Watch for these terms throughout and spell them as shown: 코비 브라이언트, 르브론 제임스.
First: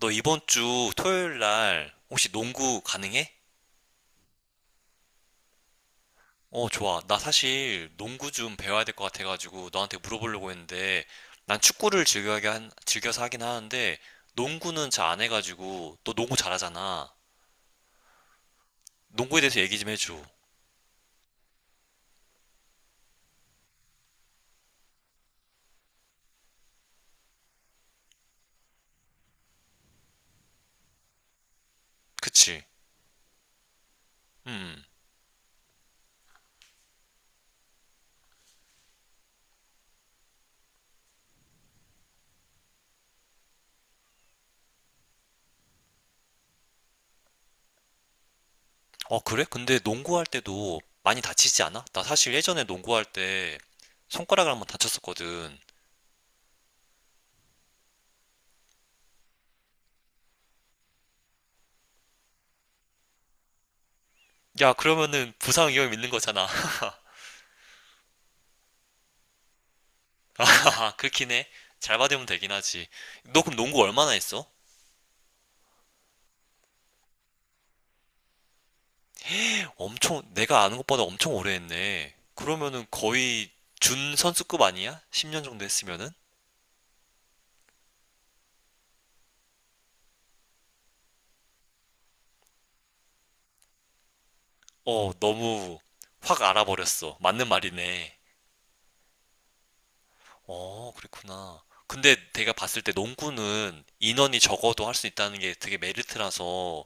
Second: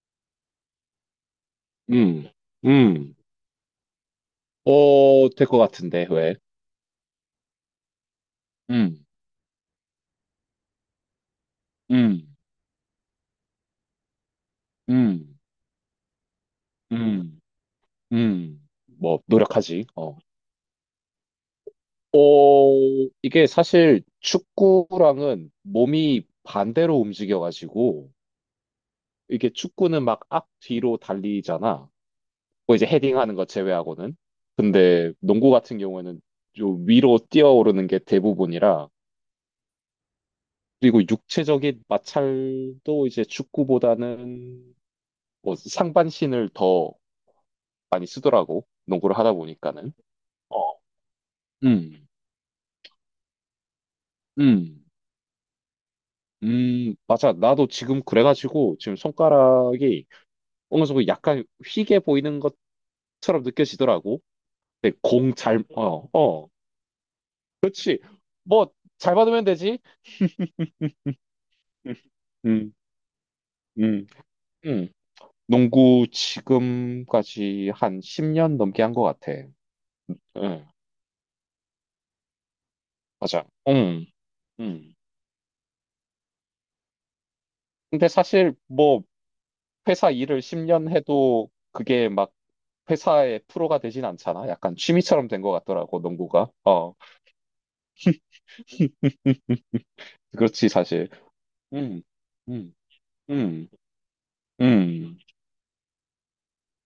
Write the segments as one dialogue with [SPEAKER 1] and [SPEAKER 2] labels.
[SPEAKER 1] 너 이번 주 토요일 날
[SPEAKER 2] 음,
[SPEAKER 1] 혹시 농구
[SPEAKER 2] 음,
[SPEAKER 1] 가능해?
[SPEAKER 2] 어, 될 것 같은데, 왜?
[SPEAKER 1] 어, 좋아. 나 사실 농구 좀 배워야 될 것
[SPEAKER 2] 음,
[SPEAKER 1] 같아가지고 너한테 물어보려고 했는데 난 축구를
[SPEAKER 2] 음,
[SPEAKER 1] 즐겨하게 즐겨서 하긴 하는데 농구는 잘 안
[SPEAKER 2] 음,
[SPEAKER 1] 해가지고 너 농구 잘하잖아.
[SPEAKER 2] 음, 뭐,
[SPEAKER 1] 농구에 대해서 얘기
[SPEAKER 2] 노력하지,
[SPEAKER 1] 좀
[SPEAKER 2] 어.
[SPEAKER 1] 해줘.
[SPEAKER 2] 어, 이게 사실 축구랑은 몸이 반대로 움직여가지고, 이게 축구는 막 앞, 뒤로 달리잖아.
[SPEAKER 1] 그치?
[SPEAKER 2] 뭐 이제 헤딩하는 거 제외하고는.
[SPEAKER 1] 음. 음.
[SPEAKER 2] 근데 농구 같은 경우에는 좀 위로 뛰어오르는 게 대부분이라, 그리고 육체적인 마찰도 이제 축구보다는 뭐 상반신을 더 많이 쓰더라고. 농구를
[SPEAKER 1] 어,
[SPEAKER 2] 하다
[SPEAKER 1] 그래? 근데
[SPEAKER 2] 보니까는.
[SPEAKER 1] 농구할
[SPEAKER 2] 어,
[SPEAKER 1] 때도 많이 다치지 않아? 나
[SPEAKER 2] 음,
[SPEAKER 1] 사실 예전에 농구할 때 손가락을 한번
[SPEAKER 2] 음,
[SPEAKER 1] 다쳤었거든.
[SPEAKER 2] 맞아. 나도 지금 그래가지고 지금 손가락이 어느 정도 약간 휘게 보이는 것처럼 느껴지더라고.
[SPEAKER 1] 야,
[SPEAKER 2] 근데
[SPEAKER 1] 그러면은
[SPEAKER 2] 공
[SPEAKER 1] 부상 위험 있는 거잖아.
[SPEAKER 2] 뭐, 잘 받으면 되지.
[SPEAKER 1] 하하, 그렇긴 해. 잘 받으면 되긴
[SPEAKER 2] 음.
[SPEAKER 1] 하지. 너 그럼 농구
[SPEAKER 2] 음.
[SPEAKER 1] 얼마나 했어?
[SPEAKER 2] 음. 농구 지금까지 한 10년 넘게 한 것 같아.
[SPEAKER 1] 엄청, 내가
[SPEAKER 2] 응,
[SPEAKER 1] 아는 것보다 엄청 오래 했네. 그러면은
[SPEAKER 2] 맞아.
[SPEAKER 1] 거의
[SPEAKER 2] 응,
[SPEAKER 1] 준 선수급
[SPEAKER 2] 응.
[SPEAKER 1] 아니야? 10년 정도 했으면은?
[SPEAKER 2] 근데 사실 뭐 회사 일을 10년 해도 그게 막 회사의 프로가 되진 않잖아. 약간
[SPEAKER 1] 어,
[SPEAKER 2] 취미처럼 된 것
[SPEAKER 1] 너무
[SPEAKER 2] 같더라고,
[SPEAKER 1] 확
[SPEAKER 2] 농구가. 어,
[SPEAKER 1] 알아버렸어. 맞는 말이네.
[SPEAKER 2] 그렇지,
[SPEAKER 1] 어,
[SPEAKER 2] 사실.
[SPEAKER 1] 그랬구나.
[SPEAKER 2] 음,
[SPEAKER 1] 근데 내가
[SPEAKER 2] 음,
[SPEAKER 1] 봤을 때
[SPEAKER 2] 음,
[SPEAKER 1] 농구는 인원이 적어도 할 수
[SPEAKER 2] 음,
[SPEAKER 1] 있다는 게 되게 메리트라서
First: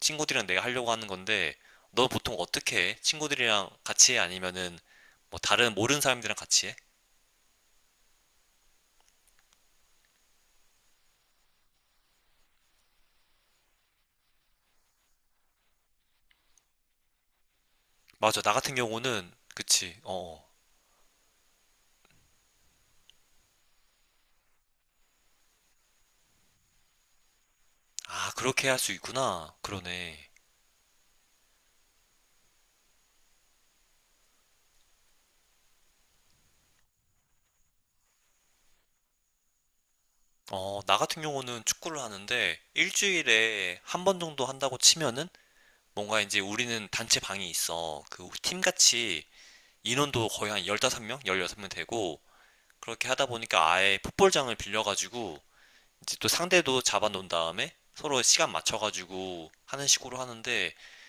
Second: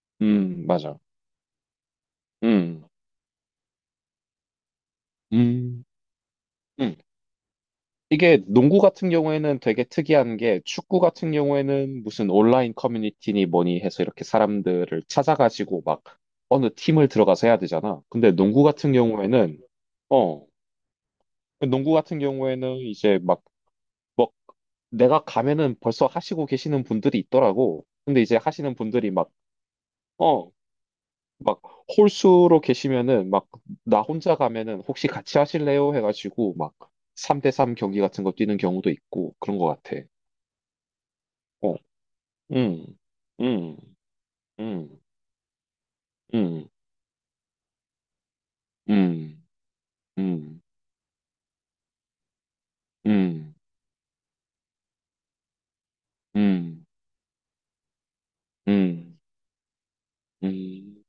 [SPEAKER 1] 친구들이랑 내가 하려고
[SPEAKER 2] 맞아.
[SPEAKER 1] 하는 건데, 너 보통
[SPEAKER 2] 음.
[SPEAKER 1] 어떻게 해? 친구들이랑 같이 해? 아니면은 뭐 다른
[SPEAKER 2] 음.
[SPEAKER 1] 모르는 사람들이랑 같이 해?
[SPEAKER 2] 음. 이게 농구 같은 경우에는 되게 특이한 게 축구 같은 경우에는 무슨 온라인 커뮤니티니 뭐니 해서 이렇게 사람들을 찾아가지고 막 어느 팀을 들어가서 해야 되잖아. 근데
[SPEAKER 1] 맞아. 나
[SPEAKER 2] 농구
[SPEAKER 1] 같은
[SPEAKER 2] 같은
[SPEAKER 1] 경우는
[SPEAKER 2] 경우에는,
[SPEAKER 1] 그치. 어.
[SPEAKER 2] 어,
[SPEAKER 1] 어.
[SPEAKER 2] 농구 같은 경우에는 이제 막 내가 가면은 벌써 하시고 계시는 분들이 있더라고. 근데
[SPEAKER 1] 아,
[SPEAKER 2] 이제
[SPEAKER 1] 그렇게
[SPEAKER 2] 하시는
[SPEAKER 1] 할 수
[SPEAKER 2] 분들이 막,
[SPEAKER 1] 있구나. 그러네.
[SPEAKER 2] 어, 막 홀수로 계시면은 막 나 혼자 가면은 혹시 같이 하실래요? 해가지고 막 3대3 경기 같은 거 뛰는 경우도 있고 그런 것 같아.
[SPEAKER 1] 어, 나 같은 경우는
[SPEAKER 2] 어,
[SPEAKER 1] 축구를 하는데
[SPEAKER 2] 음, 음,
[SPEAKER 1] 일주일에 한 번 정도 한다고
[SPEAKER 2] 음,
[SPEAKER 1] 치면은 뭔가 이제
[SPEAKER 2] 음,
[SPEAKER 1] 우리는 단체 방이 있어. 그 팀같이
[SPEAKER 2] 음,
[SPEAKER 1] 인원도 거의
[SPEAKER 2] 음,
[SPEAKER 1] 한 15명, 16명 되고 그렇게 하다
[SPEAKER 2] 음,
[SPEAKER 1] 보니까 아예 풋볼장을 빌려가지고 이제 또 상대도
[SPEAKER 2] 음,
[SPEAKER 1] 잡아 놓은 다음에 서로 시간
[SPEAKER 2] 음,
[SPEAKER 1] 맞춰가지고 하는 식으로 하는데
[SPEAKER 2] 음,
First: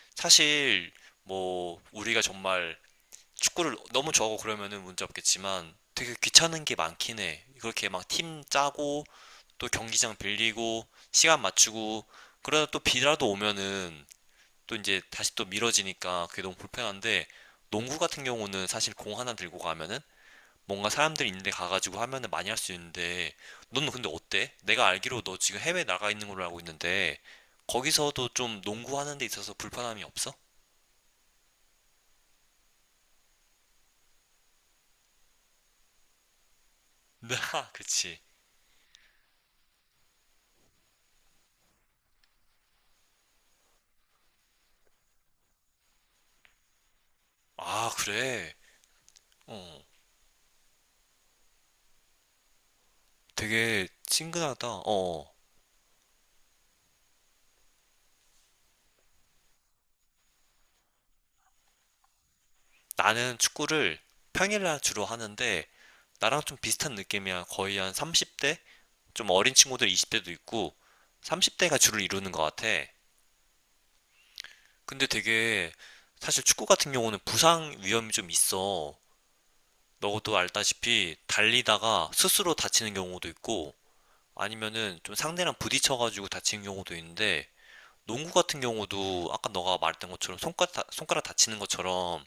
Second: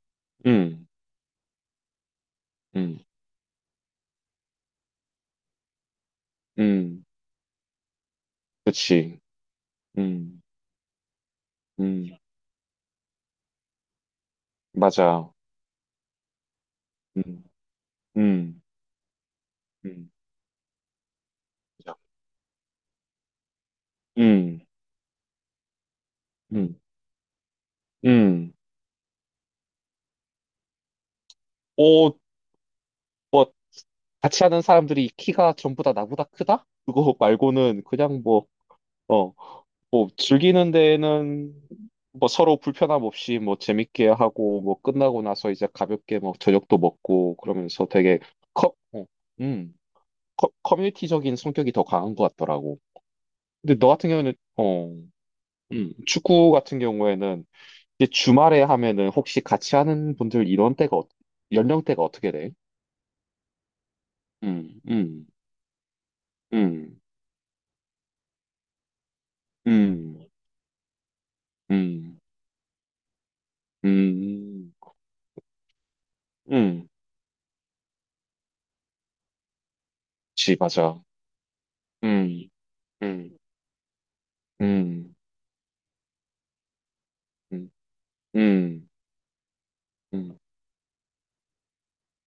[SPEAKER 2] 음,
[SPEAKER 1] 사실 뭐 우리가 정말
[SPEAKER 2] 음,
[SPEAKER 1] 축구를 너무 좋아하고 그러면은 문제 없겠지만 되게 귀찮은 게
[SPEAKER 2] 음,
[SPEAKER 1] 많긴 해. 그렇게 막 팀 짜고
[SPEAKER 2] 그치.
[SPEAKER 1] 또 경기장
[SPEAKER 2] 음,
[SPEAKER 1] 빌리고 시간 맞추고
[SPEAKER 2] 음,
[SPEAKER 1] 그러다 또 비라도 오면은 또 이제
[SPEAKER 2] 맞아.
[SPEAKER 1] 다시 또 미뤄지니까 그게 너무 불편한데
[SPEAKER 2] 음.
[SPEAKER 1] 농구 같은
[SPEAKER 2] 음.
[SPEAKER 1] 경우는 사실 공 하나 들고 가면은
[SPEAKER 2] 음.
[SPEAKER 1] 뭔가 사람들 있는데 가가지고 하면은 많이 할 수 있는데 너는 근데 어때?
[SPEAKER 2] 음.
[SPEAKER 1] 내가 알기로 너 지금 해외 나가 있는 걸로 알고
[SPEAKER 2] 음.
[SPEAKER 1] 있는데 거기서도
[SPEAKER 2] 음.
[SPEAKER 1] 좀 농구하는 데 있어서 불편함이 없어?
[SPEAKER 2] 어, 같이 하는 사람들이 키가 전부 다 나보다 크다? 그거
[SPEAKER 1] 나,
[SPEAKER 2] 말고는
[SPEAKER 1] 그치.
[SPEAKER 2] 그냥 뭐, 어, 뭐, 즐기는 데에는 뭐 서로 불편함 없이 뭐 재밌게 하고 뭐 끝나고 나서 이제 가볍게 뭐 저녁도 먹고 그러면서
[SPEAKER 1] 아,
[SPEAKER 2] 되게
[SPEAKER 1] 그래.
[SPEAKER 2] 커, 어, 음,
[SPEAKER 1] 어.
[SPEAKER 2] 커뮤니티적인 성격이 더 강한 것 같더라고. 근데
[SPEAKER 1] 되게
[SPEAKER 2] 너 같은 경우는,
[SPEAKER 1] 친근하다. 어, 어.
[SPEAKER 2] 축구 같은 경우에는 이제 주말에 하면은 혹시 같이 하는 분들 이런 때가, 연령대가 어떻게 돼?
[SPEAKER 1] 나는 축구를 평일날
[SPEAKER 2] 음.
[SPEAKER 1] 주로
[SPEAKER 2] 음.
[SPEAKER 1] 하는데, 나랑 좀 비슷한
[SPEAKER 2] 음.
[SPEAKER 1] 느낌이야. 거의 한 30대? 좀 어린 친구들
[SPEAKER 2] 음,
[SPEAKER 1] 20대도 있고, 30대가 주를
[SPEAKER 2] 음,
[SPEAKER 1] 이루는 것 같아.
[SPEAKER 2] 음,
[SPEAKER 1] 근데 되게, 사실 축구
[SPEAKER 2] 음,
[SPEAKER 1] 같은 경우는 부상 위험이 좀 있어. 너도
[SPEAKER 2] 맞아.
[SPEAKER 1] 알다시피, 달리다가
[SPEAKER 2] 음.
[SPEAKER 1] 스스로 다치는 경우도
[SPEAKER 2] 음.
[SPEAKER 1] 있고, 아니면은 좀
[SPEAKER 2] 음.
[SPEAKER 1] 상대랑 부딪혀가지고 다치는 경우도 있는데,
[SPEAKER 2] 음.
[SPEAKER 1] 농구 같은
[SPEAKER 2] 음.
[SPEAKER 1] 경우도 아까 너가 말했던 것처럼
[SPEAKER 2] 음.
[SPEAKER 1] 손가락, 손가락 다치는 것처럼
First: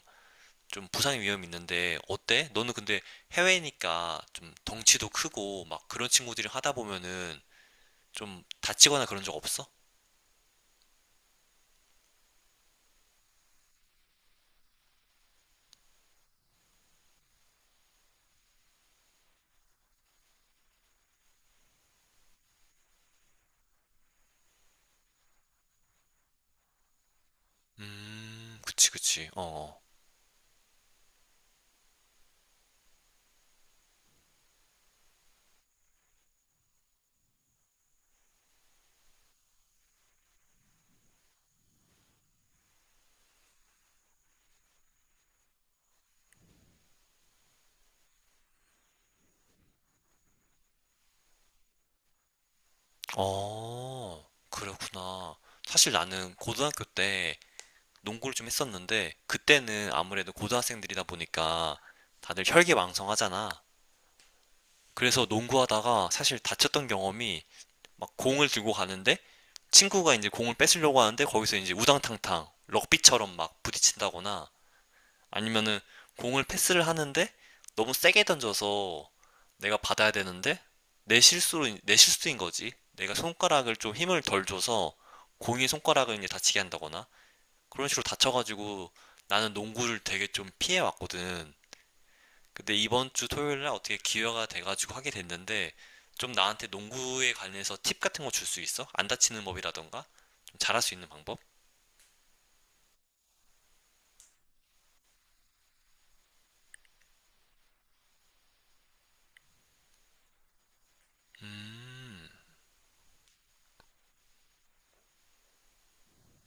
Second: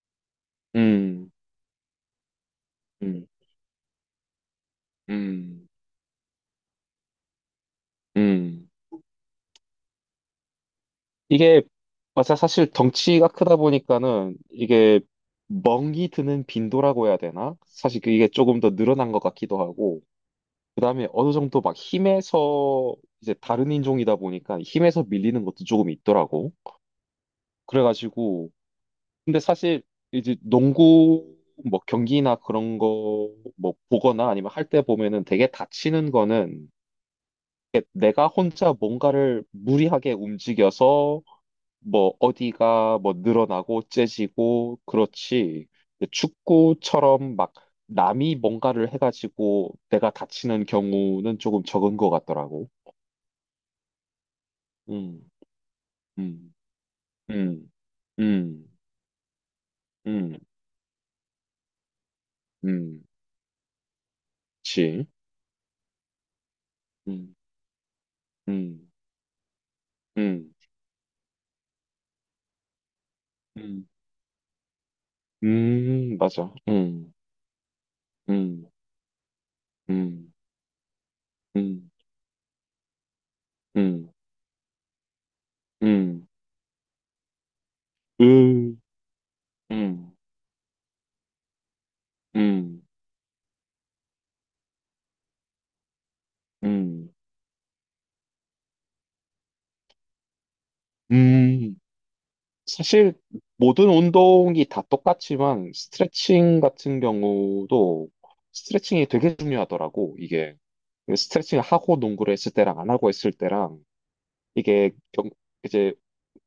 [SPEAKER 1] 좀 부상의
[SPEAKER 2] 음.
[SPEAKER 1] 위험이 있는데 어때? 너는 근데
[SPEAKER 2] 음.
[SPEAKER 1] 해외니까 좀 덩치도 크고
[SPEAKER 2] 음.
[SPEAKER 1] 막 그런 친구들이 하다 보면은 좀
[SPEAKER 2] 음.
[SPEAKER 1] 다치거나 그런 적 없어?
[SPEAKER 2] 이게, 맞아. 사실 덩치가 크다 보니까는 이게 멍이 드는 빈도라고 해야 되나? 사실 그게 조금 더 늘어난 것 같기도 하고, 그 다음에 어느 정도 막 힘에서 이제 다른 인종이다 보니까 힘에서 밀리는 것도 조금 있더라고. 그래가지고,
[SPEAKER 1] 그치, 그치.
[SPEAKER 2] 근데
[SPEAKER 1] 어.
[SPEAKER 2] 사실 이제 농구 뭐 경기나 그런 거 뭐 보거나 아니면 할 때 보면은 되게 다치는 거는 내가 혼자 뭔가를 무리하게 움직여서 뭐 어디가 뭐 늘어나고 째지고 그렇지. 근데 축구처럼 막 남이 뭔가를 해가지고 내가 다치는 경우는 조금 적은 것 같더라고.
[SPEAKER 1] 어, 어,
[SPEAKER 2] 음,
[SPEAKER 1] 그렇구나. 사실 나는
[SPEAKER 2] 음,
[SPEAKER 1] 고등학교 때
[SPEAKER 2] 음,
[SPEAKER 1] 농구를 좀
[SPEAKER 2] 음,
[SPEAKER 1] 했었는데 그때는 아무래도
[SPEAKER 2] 음,
[SPEAKER 1] 고등학생들이다 보니까 다들
[SPEAKER 2] 음,
[SPEAKER 1] 혈기왕성하잖아.
[SPEAKER 2] 그치.
[SPEAKER 1] 그래서 농구하다가 사실 다쳤던
[SPEAKER 2] 음.
[SPEAKER 1] 경험이 막 공을 들고
[SPEAKER 2] 음.
[SPEAKER 1] 가는데 친구가 이제
[SPEAKER 2] 음.
[SPEAKER 1] 공을 뺏으려고 하는데 거기서 이제 우당탕탕 럭비처럼 막
[SPEAKER 2] 음.
[SPEAKER 1] 부딪힌다거나 아니면은 공을
[SPEAKER 2] 맞아.
[SPEAKER 1] 패스를
[SPEAKER 2] 음.
[SPEAKER 1] 하는데 너무 세게
[SPEAKER 2] 음.
[SPEAKER 1] 던져서 내가 받아야
[SPEAKER 2] 음.
[SPEAKER 1] 되는데 내 실수로
[SPEAKER 2] 음.
[SPEAKER 1] 내 실수인 거지. 내가 손가락을 좀
[SPEAKER 2] 음.
[SPEAKER 1] 힘을 덜 줘서 공이 손가락을 이제
[SPEAKER 2] 음.
[SPEAKER 1] 다치게 한다거나 그런 식으로
[SPEAKER 2] 음.
[SPEAKER 1] 다쳐가지고 나는 농구를
[SPEAKER 2] 음.
[SPEAKER 1] 되게 좀 피해 왔거든. 근데
[SPEAKER 2] 음.
[SPEAKER 1] 이번 주 토요일 날 어떻게 기회가 돼가지고 하게 됐는데 좀 나한테
[SPEAKER 2] 음.
[SPEAKER 1] 농구에 관해서 팁 같은 거 줄 수 있어? 안 다치는 법이라던가? 좀 잘할 수 있는 방법?
[SPEAKER 2] 음. 사실 모든 운동이 다 똑같지만 스트레칭 같은 경우도 스트레칭이 되게 중요하더라고. 이게 스트레칭을 하고
[SPEAKER 1] 음,
[SPEAKER 2] 농구를 했을 때랑 안 하고 했을 때랑 이게 경, 이제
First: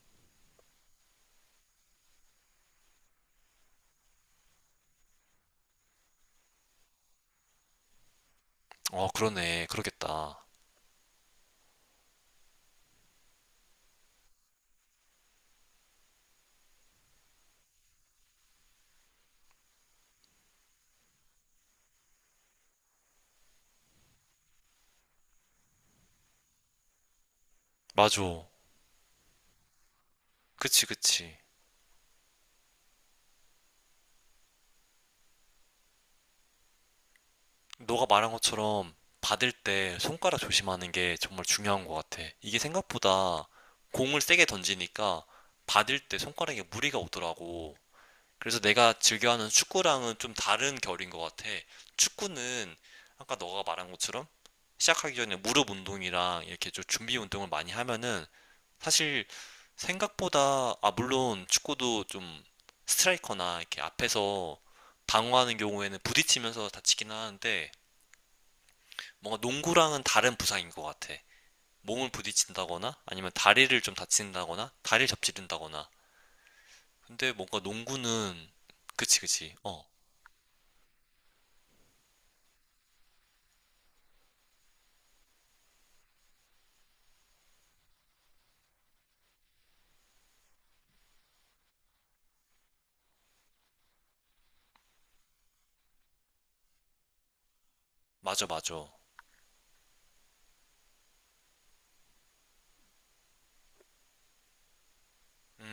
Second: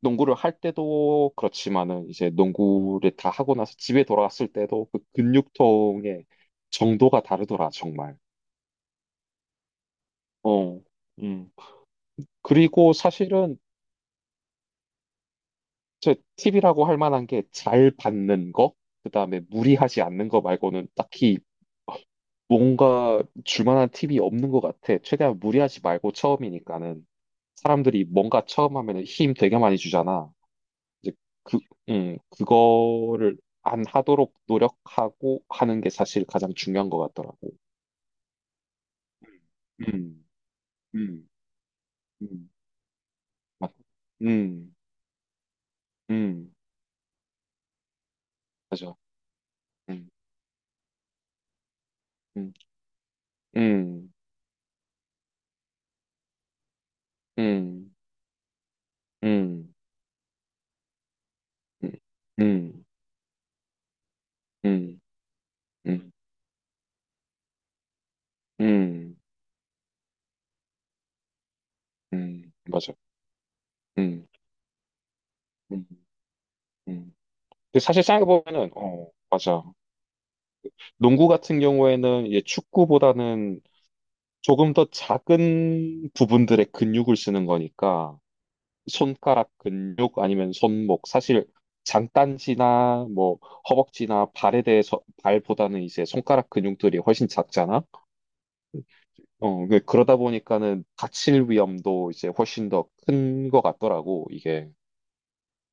[SPEAKER 2] 농구를 할 때도 그렇지만은 이제 농구를 다 하고 나서 집에 돌아왔을 때도 그 근육통의 정도가 다르더라, 정말.
[SPEAKER 1] 어, 그러네. 그러겠다.
[SPEAKER 2] 어. 음. 그리고 사실은 저 팁이라고 할 만한 게 잘 받는 거, 그다음에 무리하지 않는 거 말고는 딱히 뭔가 줄 만한 팁이 없는 것 같아. 최대한 무리하지 말고 처음이니까는 사람들이 뭔가
[SPEAKER 1] 맞아.
[SPEAKER 2] 처음 하면은 힘 되게 많이 주잖아.
[SPEAKER 1] 그치,
[SPEAKER 2] 이제
[SPEAKER 1] 그치.
[SPEAKER 2] 그, 그거를 안 하도록 노력하고 하는 게 사실 가장 중요한 것 같더라고.
[SPEAKER 1] 너가 말한 것처럼 받을 때
[SPEAKER 2] 음,
[SPEAKER 1] 손가락 조심하는 게
[SPEAKER 2] 음,
[SPEAKER 1] 정말 중요한 것 같아.
[SPEAKER 2] 음,
[SPEAKER 1] 이게 생각보다
[SPEAKER 2] 맞,
[SPEAKER 1] 공을 세게
[SPEAKER 2] 음,
[SPEAKER 1] 던지니까 받을 때
[SPEAKER 2] 음,
[SPEAKER 1] 손가락에 무리가 오더라고. 그래서 내가
[SPEAKER 2] 맞아.
[SPEAKER 1] 즐겨하는
[SPEAKER 2] 음,
[SPEAKER 1] 축구랑은 좀 다른 결인 것 같아.
[SPEAKER 2] 음,
[SPEAKER 1] 축구는 아까 너가 말한
[SPEAKER 2] 음,
[SPEAKER 1] 것처럼 시작하기 전에 무릎 운동이랑 이렇게 좀 준비 운동을 많이
[SPEAKER 2] 음,
[SPEAKER 1] 하면은 사실
[SPEAKER 2] 음,
[SPEAKER 1] 생각보다 아 물론
[SPEAKER 2] 음,
[SPEAKER 1] 축구도 좀
[SPEAKER 2] 음,
[SPEAKER 1] 스트라이커나 이렇게 앞에서
[SPEAKER 2] 음,
[SPEAKER 1] 방어하는 경우에는
[SPEAKER 2] 음,
[SPEAKER 1] 부딪히면서 다치긴 하는데
[SPEAKER 2] 음,
[SPEAKER 1] 뭔가 농구랑은 다른 부상인 것 같아. 몸을
[SPEAKER 2] 맞아.
[SPEAKER 1] 부딪힌다거나 아니면 다리를 좀
[SPEAKER 2] 음.
[SPEAKER 1] 다친다거나 다리를
[SPEAKER 2] 음.
[SPEAKER 1] 접지른다거나.
[SPEAKER 2] 음.
[SPEAKER 1] 근데 뭔가
[SPEAKER 2] 근데 사실
[SPEAKER 1] 농구는
[SPEAKER 2] 생각해보면은, 어,
[SPEAKER 1] 그치 그치.
[SPEAKER 2] 맞아.
[SPEAKER 1] 어
[SPEAKER 2] 농구 같은 경우에는 이제 축구보다는 조금 더 작은 부분들의 근육을 쓰는 거니까, 손가락 근육 아니면 손목 사실 장딴지나 뭐 허벅지나 발에 대해서 발보다는 이제 손가락 근육들이 훨씬 작잖아.
[SPEAKER 1] 맞아, 맞아.
[SPEAKER 2] 어, 그러다 보니까는 다칠 위험도 이제 훨씬 더 큰 것 같더라고. 이게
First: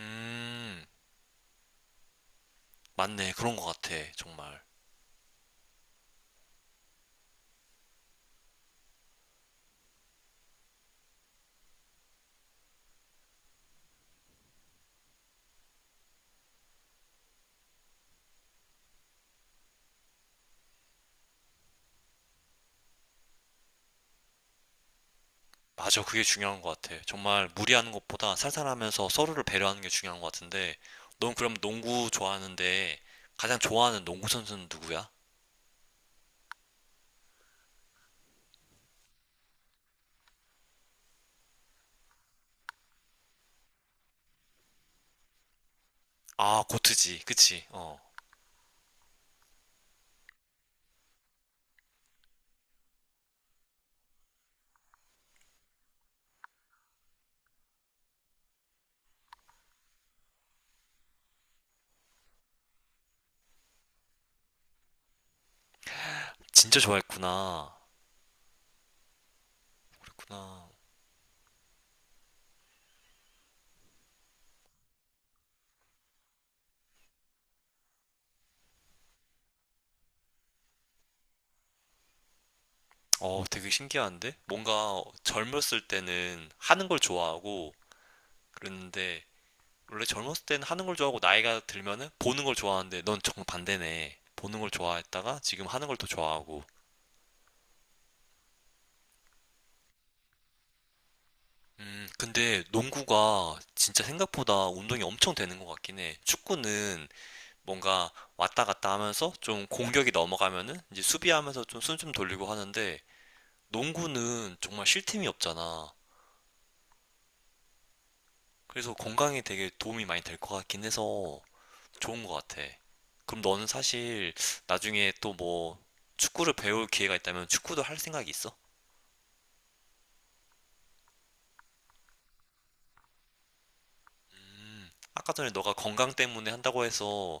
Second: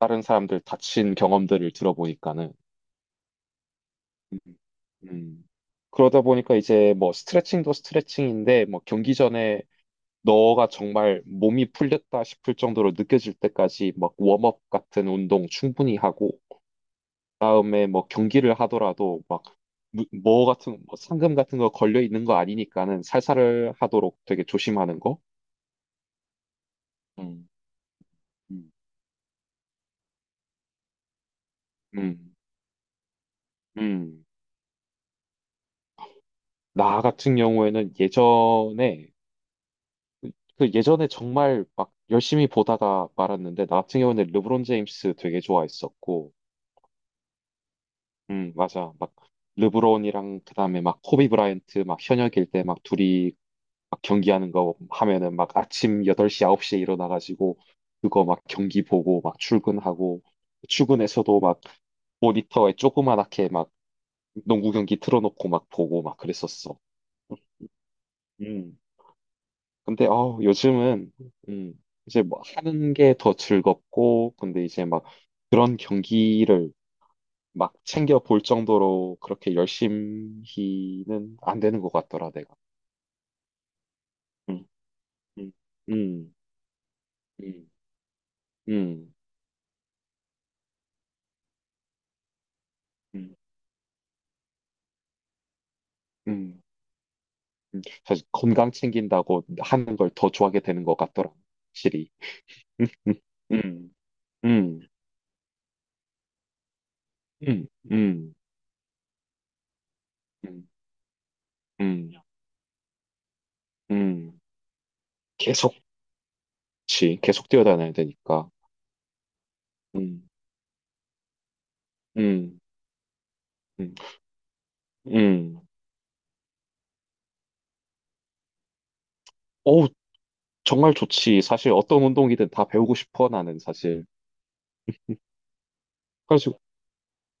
[SPEAKER 2] 다른 사람들 다친 경험들을 들어보니까는.
[SPEAKER 1] 맞네. 그런 것 같아.
[SPEAKER 2] 음.
[SPEAKER 1] 정말.
[SPEAKER 2] 음. 그러다 보니까 이제 뭐 스트레칭도 스트레칭인데 뭐 경기 전에 너가 정말 몸이 풀렸다 싶을 정도로 느껴질 때까지 막 웜업 같은 운동 충분히 하고 그다음에 뭐 경기를 하더라도 막 뭐 같은 뭐 상금 같은 거 걸려 있는 거 아니니까는 살살을 하도록 되게 조심하는 거.
[SPEAKER 1] 맞아. 그게 중요한 것 같아. 정말
[SPEAKER 2] 음.
[SPEAKER 1] 무리하는 것보다
[SPEAKER 2] 음.
[SPEAKER 1] 살살하면서 서로를 배려하는 게 중요한 것 같은데, 넌 그럼 농구
[SPEAKER 2] 음.
[SPEAKER 1] 좋아하는데, 가장 좋아하는
[SPEAKER 2] 음.
[SPEAKER 1] 농구 선수는 누구야?
[SPEAKER 2] 나 같은 경우에는 예전에 정말 막 열심히 보다가 말았는데 나 같은 경우에는 르브론 제임스 되게 좋아했었고
[SPEAKER 1] 아, 고트지. 그치? 어.
[SPEAKER 2] 맞아. 막 르브론이랑 그다음에 막 코비 브라이언트 막 현역일 때 막 둘이 막 경기하는 거 하면은 막 아침 8시 9시에 일어나 가지고 그거 막 경기 보고 막 출근하고 출근해서도 막 모니터에 조그만하게 막 농구 경기 틀어놓고 막 보고 막 그랬었어.
[SPEAKER 1] 진짜 좋아했구나.
[SPEAKER 2] 음. 근데
[SPEAKER 1] 구나.
[SPEAKER 2] 요즘은 음 이제 뭐 하는 게 더 즐겁고 근데 이제 막 그런 경기를 막 챙겨 볼 정도로 그렇게 열심히는 안 되는 것 같더라, 내가.
[SPEAKER 1] 어, 되게 신기한데?
[SPEAKER 2] 음.
[SPEAKER 1] 뭔가
[SPEAKER 2] 음.
[SPEAKER 1] 젊었을
[SPEAKER 2] 음.
[SPEAKER 1] 때는 하는 걸
[SPEAKER 2] 음.
[SPEAKER 1] 좋아하고,
[SPEAKER 2] 음.
[SPEAKER 1] 그랬는데, 원래 젊었을 땐 하는 걸 좋아하고 나이가 들면은 보는 걸 좋아하는데 넌
[SPEAKER 2] 음.
[SPEAKER 1] 정반대네. 보는 걸 좋아했다가 지금 하는 걸 더
[SPEAKER 2] 음.
[SPEAKER 1] 좋아하고.
[SPEAKER 2] 음. 사실 건강 챙긴다고 하는 걸 더 좋아하게 되는 것 같더라, 확실히.
[SPEAKER 1] 근데
[SPEAKER 2] 음.
[SPEAKER 1] 농구가
[SPEAKER 2] 음.
[SPEAKER 1] 진짜 생각보다
[SPEAKER 2] 음.
[SPEAKER 1] 운동이 엄청 되는 것 같긴 해. 축구는
[SPEAKER 2] 음.
[SPEAKER 1] 뭔가
[SPEAKER 2] 음.
[SPEAKER 1] 왔다 갔다 하면서 좀 공격이
[SPEAKER 2] 음.
[SPEAKER 1] 넘어가면은 이제 수비하면서 좀 숨
[SPEAKER 2] 음.
[SPEAKER 1] 좀
[SPEAKER 2] 음.
[SPEAKER 1] 돌리고 하는데
[SPEAKER 2] 음.
[SPEAKER 1] 농구는 정말 쉴 틈이
[SPEAKER 2] 계속,
[SPEAKER 1] 없잖아.
[SPEAKER 2] 계속 뛰어다녀야 되니까.
[SPEAKER 1] 그래서 건강에 되게 도움이 많이
[SPEAKER 2] 음.
[SPEAKER 1] 될 것 같긴 해서 좋은 것
[SPEAKER 2] 음.
[SPEAKER 1] 같아. 그럼 너는
[SPEAKER 2] 음.
[SPEAKER 1] 사실 나중에 또
[SPEAKER 2] 음.
[SPEAKER 1] 뭐 축구를 배울 기회가 있다면 축구도 할 생각이 있어?
[SPEAKER 2] 어우, 정말 좋지. 사실 어떤 운동이든 다 배우고 싶어, 나는 사실.
[SPEAKER 1] 아까 전에 너가 건강 때문에
[SPEAKER 2] 그래가지고,
[SPEAKER 1] 한다고 해서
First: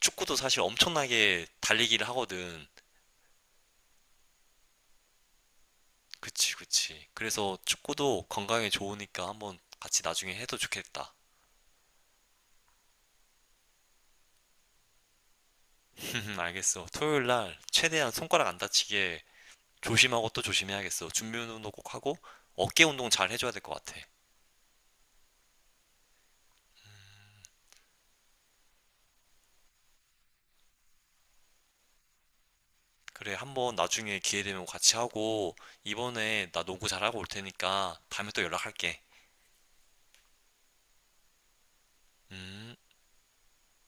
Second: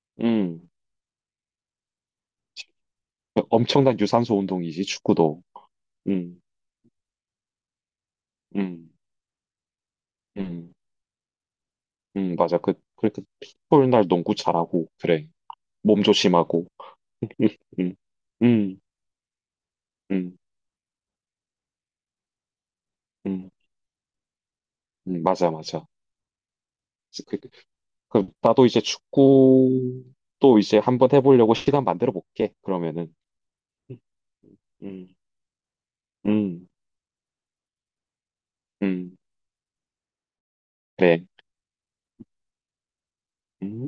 [SPEAKER 1] 축구도 사실
[SPEAKER 2] 음.
[SPEAKER 1] 엄청나게 달리기를 하거든.
[SPEAKER 2] 엄청난 유산소 운동이지, 축구도. 음,
[SPEAKER 1] 그치, 그치. 그래서 축구도 건강에
[SPEAKER 2] 음,
[SPEAKER 1] 좋으니까 한번 같이 나중에 해도
[SPEAKER 2] 음,
[SPEAKER 1] 좋겠다.
[SPEAKER 2] 맞아. 그렇게 풋볼 날 농구 잘하고, 그래. 몸 조심하고.
[SPEAKER 1] 알겠어. 토요일
[SPEAKER 2] 음,
[SPEAKER 1] 날
[SPEAKER 2] 음,
[SPEAKER 1] 최대한 손가락 안
[SPEAKER 2] 음,
[SPEAKER 1] 다치게 조심하고
[SPEAKER 2] 음,
[SPEAKER 1] 또 조심해야겠어. 준비 운동도 꼭 하고 어깨 운동 잘 해줘야
[SPEAKER 2] 음,
[SPEAKER 1] 될 것 같아.
[SPEAKER 2] 맞아, 맞아. 그, 그, 나도 이제 축구도 이제 한번 해보려고 시간 만들어 볼게, 그러면은.
[SPEAKER 1] 그래, 한번
[SPEAKER 2] 음,
[SPEAKER 1] 나중에 기회 되면 같이
[SPEAKER 2] 음,
[SPEAKER 1] 하고, 이번에 나
[SPEAKER 2] 음,
[SPEAKER 1] 농구 잘하고 올 테니까 다음에 또 연락할게.
[SPEAKER 2] 음, 그래.
[SPEAKER 1] 음.
[SPEAKER 2] 음.